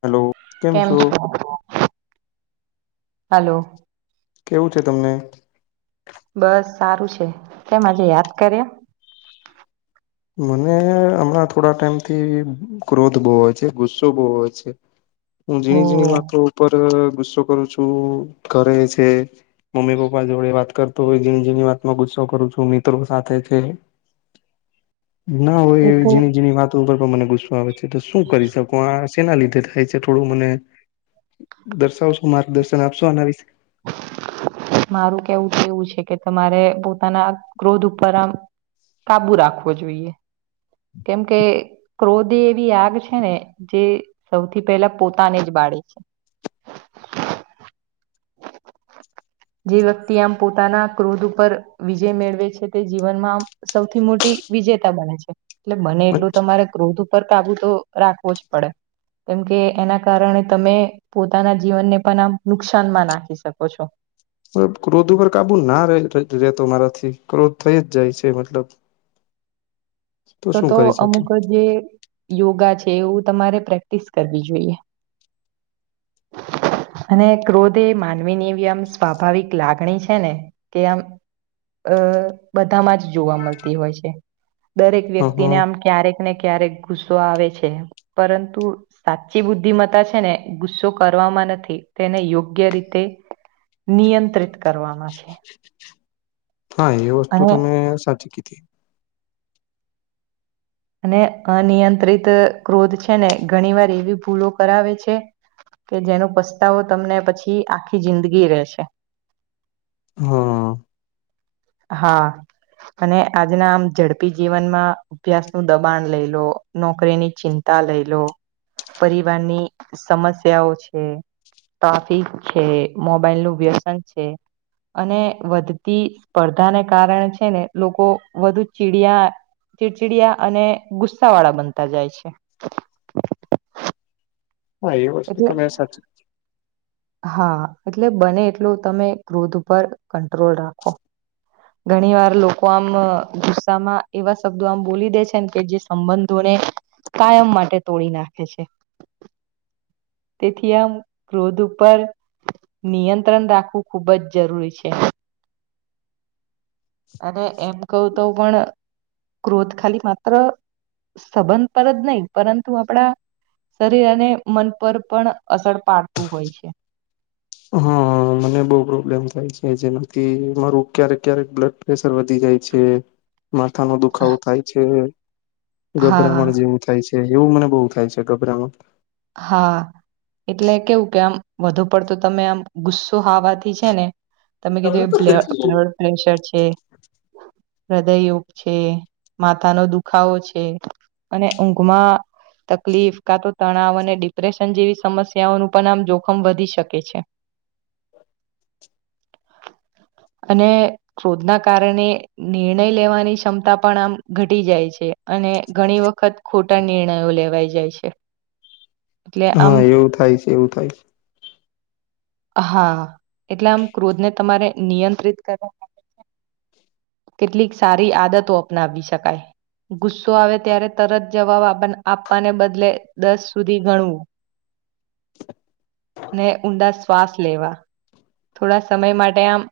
Hello કેમ છો? Hello. કેવું છે તમને? બસ સારું છે તેમ આજે યાદ કર્યા? મને હમણાં થોડા ટાઈમ થી ક્રોધ બહુ હોય છે ગુસ્સો બહુ હોય છે. હું હો. ઝીણી જઝણી વાતો ઉપર ગુસ્સો કરું છું ઘરે છે, મમ્મી પપ્પા જોડે વાત કરતો હોય જેની જેની વાતમાં ગુસ્સો કરું છું મિત્રો સાથે છે. ના હોય એ ઝણી ઝીણી વાતો ઉપર મને ગુસ્સો આવે છે તો શું કરી શકો આ શેના લીધે થાય છે થોડું મને દર્શાવશો માર્ગદર્શન આપશો આના વિશે. [inaudible] મારું કેવું એવું છે કે તમારે પોતાના ક્રોધ ઉપર આમ કાબુ રાખવો જોઈએ. કેમકે ક્રોધે એવી આગ છે ને જે સૌથી પહેલા પોતાની જ બાત બાળે છે. જે વ્યક્તિ આમ પોતાના ક્રોધ ઉપર વિજય મેળવે છે તે જીવનમાં સૌથી મોટી વિજેતા જેતા બને છે, એટલે બને એટલું તમારે ક્રોધ ઉપર કાબુ તો રાખવો જ પડે. કેમ કે એના કારણે તમે પોતાના જીવનને પણ આમ નુકસાન સ્થાનમાં નાખી શકો છો. ક્રોધ ઉપર કાબુ ના રેતો મારાથી ક્રોધ થઈ જ જાય છે મતલબ. તો શું તો કરી શકું અમુક જે યોગા છે. તેવું તમારે પ્રેક્ટિસ કરવી જોઈએ. અને ક્રોધ એ માનવીનીવી આમ સ્વાભાવિક લાગણી છે ને કે આમ અહ બધામાં જ જોવા મલતી હોય છે. દરેક હ હ વ્યક્તિને આમ ક્યારેક ને ક્યારેક ગુસ્સો આવે છે, પરંતુ સાચી બુદ્ધિમતા છે ને ગુસ્સો કર કરવામાં નથી. તેને યોગ્ય રીતે નિયંત્રિત કરવામાં છે. હા એ વસ્તુ અને તમે સાચી કીધી. અને અનિયંત્રિત ક્રોધ છે ને ઘણી વાર એવી ભૂલો કરાવે છે કે જેનો પસ્તાવો તમને પછી આખી જિંદગી રહેેશે. હા. હા. અને આજના આમ ઝડપી જીવનમાં અભ્યાસ નું દબાણ લઈ લો, નોકરી ની ચિંતા તા લઈ લો, પરિવારની સમસ્યાઓ છે ટોફીક છે, મોબાઈલ નું વ્યસન છે, અને વધતી સ્પર્ધાને કારણે છે ને લોકો વધુ ચીડિયા ચિડચિડિયા અને ગુસ્સા વાળા બનતા જાય છે. હા એ વસ્તુ એટલે તમેં સાચી કીધી. હા એટલે બને એટલું તમે ક્રોધ ઉપર કંટ્રોલ રાખો. ઘણી વાર લોકો આમ અહ ગુસ્સામાં એવા શબ્દો આમ બોલી દે છે ને કે જે સંબંધોને કાયમ માટે તોડી નાખે છે. તેથી આમ ક્રોધ પર નિયંત્રણ રાખવું ખૂબ જ જરૂરી છે. અને એમ કહ્યું તો પણ ક્રોધ ખાલી માત્ર સંબંધ પર જ નહીં, પરંતુ આપણા શરીર અને મન પર પણ અસર પાડતું હોય છે. હા મને બહું પ્રોબ્લેમ થાય છે. જેનાથી મારું ક્યારેક-ક્યારેક બ્લડ પ્રેશર વધી જાય છે, માથાનો દુખાવો થાય છે હા ગભરામણ જેવું થાય છે એવું મને બહુ થાય છે ગભરામણ. હા. એટલે કેવું કે આમ વધુ પડતો તમે આમ ગુસ્સો હાવાથી છે ને તમે કીધું એ બ્લડ બ્લડ પ્રેશર છે હૃદયયોગ છે, માથાનો દુખાવો છે, અને ઊંઘમાં તકલીફ કા તો તણાવ અને ડિપ્રેશન જેવી સમસ્યાઓનું પણ આમ જોખમ વધી શકે છે. [inaudible] અને ક્રોધના કારણે નિર્ણય લેવાની ક્ષમતા પ--ણ આમ ઘટી જાય છે અન ને અને ઘણી વખત ખોટા નિર્ણયો લેવાઈ જાય છે. એટલે આમ હા એવું થાય છે એવું થાય છે હા એટલે આમ ક્રોધને તમારે નિયંત્રિત કરવાે છે કેટલીક સારી આદતો અપનાવી શકાય ગુસ્સો આવે ત્યારે તરત જવાબ અપ આપવાને આપવાને બદલે દસ સુધી ગણવું ને ઊંડા શ્વાસ લેવા. થોડા સમય માટે આમ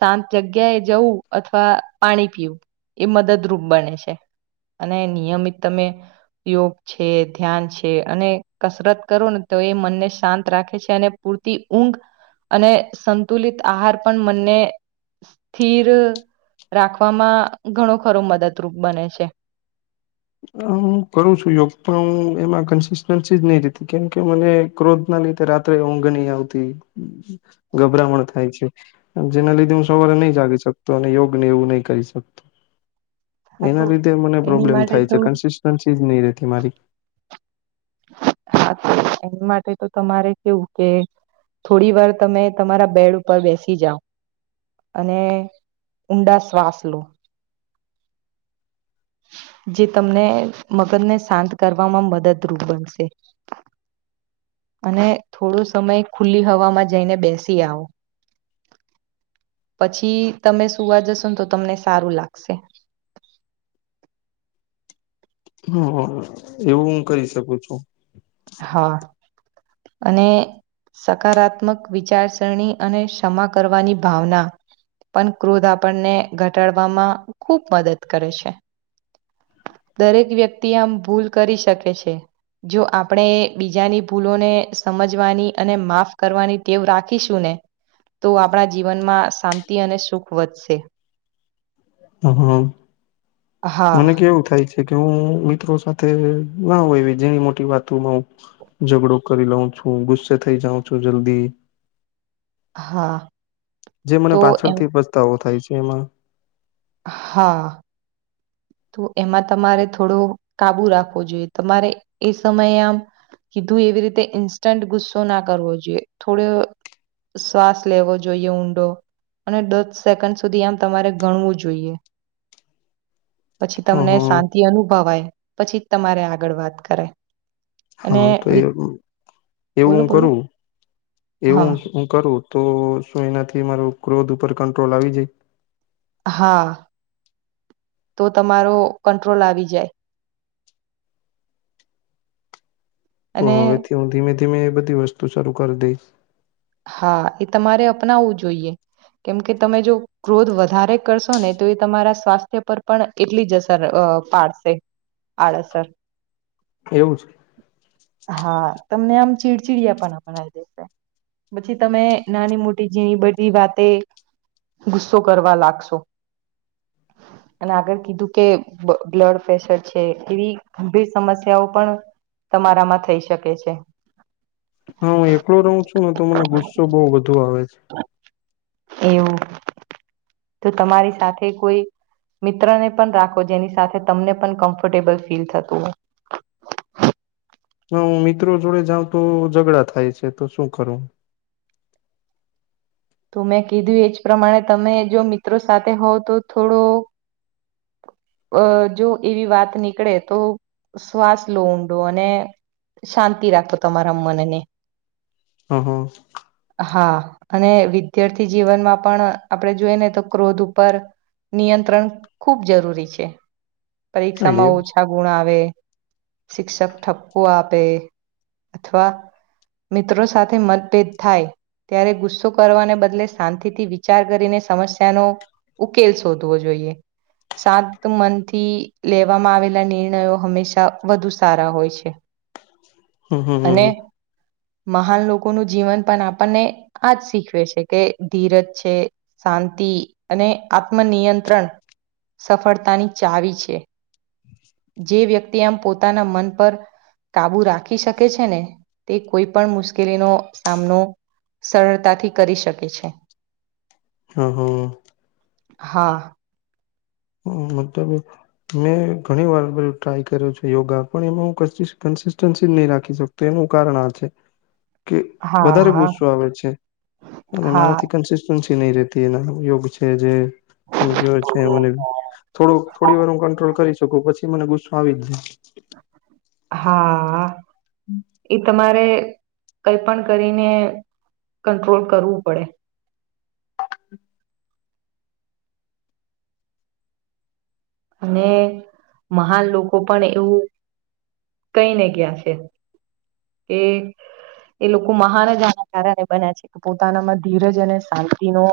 શાંત જગ્યાએ જવું અથવા પાણી પીવું એ મદદરૂપ બને છે. અને નિયમિત તમે યોગ છે, ધ્યાન છ છે અને કસરત કરો ને તો એ મનને શાંત રાખે છે, અને પૂરતી ઊંઘ અને સંતુલિત આહાર પણ મનને સ્થિર રાખવામાં ઘણો ખરો મદદરૂપ બને છે. અમ્મ હું કરું છું, યોગ પણ અહ એમાં કન્સિસ્ટન્સી જ નહી રહેતી કેમકે મને ક્રોધ ના લિધે રાત્રે ઊંઘ નઈ આવતી ગભરામણ થાય છે, આભ જેના લીધે હું સવારે ની જાગી શકતો અને યોગ ને એવું નહીં કરી શકતો. [inaudible] તો એના લીધે મને એની પ્રોબ્લેમ માટે થાય તો છે કન્સિસ્ટન્સી જ નહી રહેતી મારી [unintelligible] એની માટે તો તમારે કેવું કે થોડી વાર તમે તમારા બેડ ઉપર બેસી જાઓ અને ઊંડા શ્વાસ લો. [inaudible] જે તમને મગજ ને શાંત કરવામાં મદદરૂપ બનશે. અને થોડો સમય ખુલ્લી હવામાં જઈને બેસી આવો. પછી તમે સુવા જશો ને તો તમને સારું લાગશે. [unintelligible] એવું હું કરી શકું છું. હા અને સકારાત્મક વિચારસરણી અને ક્ષમા કરવાની ભાવના પણ ક્રોધ આપણને ઘટાડવામાં ખૂબ મદદ કરે છે. દરેક વ્યક્તિ આમ ભૂલ કરી શકે છે, જો આપ આપણે બીજાની ભૂલોને સમજવાની અને માફ કરવાની ટેવ રાખીશું ને તો આપણા જીવનમાં શાંતિ અને સુખ વધશે. હા મને હા, કેવું થાય છે કે હું મિત્રો સાથે ના હોય એવી જીની મોટી વાતોમાં હું ઝઘડો કરી લઉ છું, ગુસ્સે થઇ જાઉં છું જલ્દી હા. જે મને તો એમ પાછળથી પસ્તાવો થાય છે એમાં. હા. તો એમાં તમારે થોડો કાબુ રાખવો જોઈએ. તમારે એ સમયે આમ કીધું એવી રીતે ઈન્સ્ટન્ટ ગુસ્સો ના કરવો જોઈએ થોડો શ્વાસ લેવો જોઈએ ઊંડો અને દસ સેકન્ડ સુધી આમ તમારે ગણવું જોઈએ. પછી હ તમને શાંતિ અનુભવાય પછી તમારે આગળ વાત કરાઈ. હા તો એ એવું બોલો હું બોલો કરું એવું હા હું કરું તો શું એનાથી મારો ક્રોધ ઉપર કંટ્રોલ આવી જાય? હા તો તમારો કંટ્રોલ આવી જાય. તો અને હવેથી હું ધીમે-ધીમે એ બધી વસ્તુ શરૂુ કરી દઈશ. હા એ તમારે અપનાવવું જોઈએ કેમકે તમે જો ક્રોધ વધારે કરશો ને તો એ તમારા સ્વાસ્થ્ય પર પણ એટલી જ અસર પાડશે આડસર એવું છે હા. તમને આમ ચીડચીડિયાપના બનાવી દેશે. પછી તમે નાની-મોટી જિણી બધી વાતે ગુસ્સો કરવા લાગશો. અને આગળ કીધું કે બ્લડ પ્રેશર છે એવી ગંભીર સમસ્યાઓ પણ તમારામાં થઈ શકે છે. હા હું એકલો રહું છું ને તો મને ગુસ્સો બહઉ વધુ આવે છે એવું તો તમારી સાથે કોઈ મિત્રને પણ રાખો જેની સાથે તમને પણ કમ્ફર્ટેબલ ફીલ થતું. [inaudible] હ હું મિત્રો જોડે જાઉં તો ઝઘડા થાય છે, તો શું કરું? તો મેં કીધું એ જ પ્રમાણે તમે જો મિત્રો સાથે હોવ તો થોડો અ જો એવી વાત નીકળે તો શ્વાસ લો ઊંડો અને શાંતિ રાખો તમારા મનને. હ હ. હા અને વિદ્યાર્થી જીવનમાં પણ આપડે જોઈ ને તો ક્રોધ ઉપર નિયંત્રણ ખૂબ જરૂરી છે. પરીક્ષામાં એવું ઓછા ગુણ આવે શિક્ષક ઠપકો આપે અથવા મિત્રો સાથે મતભેદ થાય ત્યારે ગુસ્સો કરવાને બદલે શાંતિથી વિચાર કરીને સમસ્યાનો ઉકેલ શોધવો જોઈએ, સાત તો મનથી લેવામાં આવેલા નિર્ણયો હંમેશા વધુ સારા હોય છે. હમ અને હમ હ. મહાન લોકોનું જીવન પણ આપણને આજ શીખવે છે કે ધીરજ છે શાંતિ. અને આત્મનિયંત્રણ સફળતાની ચાવી છે. જે વ્યક્તિ આમ પોતાના મન પર કાબુ રાખી શકે છે ને, તે કોઈ પણ મુશ્કેલીનો સામનો સરળતાથી કરી શકે છે. હ હ. હા. મતલબ, મેં ઘણી વાર બધું ટ્રાય કર્યો છે યોગા પણ એમાં હું ક ન રાખી શક એનું કારણ આ છે. હ [inaudible] કે વધારે ગુસ્સો આવે છે, અને હા મારાથી કેન્સિસ્ટન્સી નહી રતી એના યોગ છે જે સમય છે મને થોડું થોડી વાર હું કંટ્રોલ કરી શકું પછી મને ગુસ્સો આવી જ જાય. હા, એ તમારે કઈ પણ કરીને કંટ્રોલ કરવું પડે. અને મહાન લોકો પણ એવું કઈ નને ક્યાં છે, એ એ લોકો મહાનજાના કારણે બન્યા છે કે પોતાનામાં ધીરજ અને શાંતિનો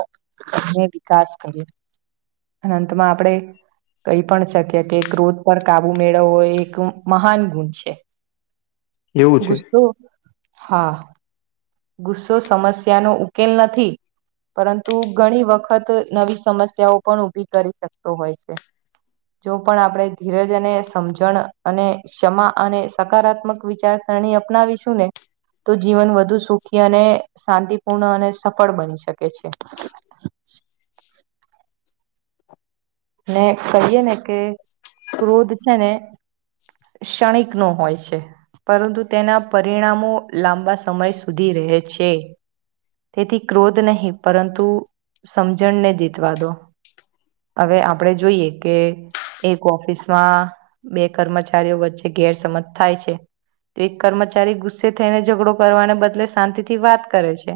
વિકાસ કરીને, અંતમાં આપણે કઈ પણ શક્ય કે ક્રોધ પર કાબુ મેળવવો એ એક મહાન ગુણ છે. એવું છે ગુસ્સો હા. ગુસ્સો સમસ્યાનો ઉકેલ નથી. પરંતુ ઘણી વખત નવી સમસ્યાઓ પણ ઊભી કરી શકતો હોય છે. જો પણ આપણે ધીરજ અને સમજણ અને ક્ષમા અને સકારાત્મક વિચાર. ણી અપનાવીશું ને, તો જીવન વધુ સુખ ખી અને શાંતિપૂર્ણ અને સફળ બની શકે છે. ને કહીએ ને કે ક્રોધ છે ને. ક્ષણિક નો હોય છે. પરંતુ તેના પરિણામો લાંબા સમય સુધી રહે છે. તેથી ક્રોધ નહીં પરંતુ સમજણને જીતવા દો. હવે આપણેે જોઈએ કે. એક ઓફિસમાં બે કર્મચારીઓ વચ્ચે ગેરસમજ થાય છે. તો એક કર્મચારી ગુસ્સે થઈને ઝઘડો કરવાને બદલે શાંતિ થી વાત કરે છે.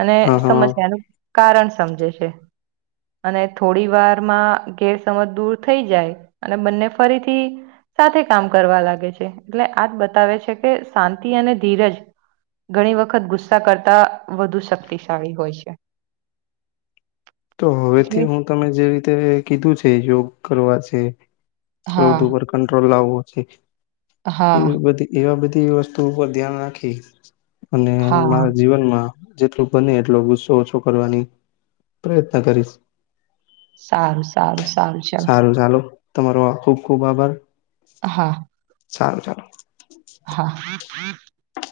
અને હા હા સમસ્યાનું કારણ સમજે છે, અને થોડી વાર માં ગેરસમજ દૂર થઈ જાય, અને બંને ફરીથી. સાથે કામ કરવા લાગે છે એટલે આજ બતાવે છે કે શાંતિ અને ધીરજ ઘણી વખત ગુસ્સા કરતા વધુ શક્તિશાળી હોય છે. તો હવેથી એટલે હું તમે જે રીતે કીધું છે યોગ કરવા છે. હા ક્રોધ ઉપર કંટ્રોલ લાવવો છે, એ હા બધ એવા બધી વસ્તુ ઉપર ધ્યાન રાખી, અને હા મારા જીવનમાં. જેટલું બને એટલો ગુસ્સો ઓછો કરવાની પ્રયત્ન કરીશ. સારું સારું. સારું ચાલો તમારો ખુબ ખુબ આભાર. હા. સારું ચાલો. હા.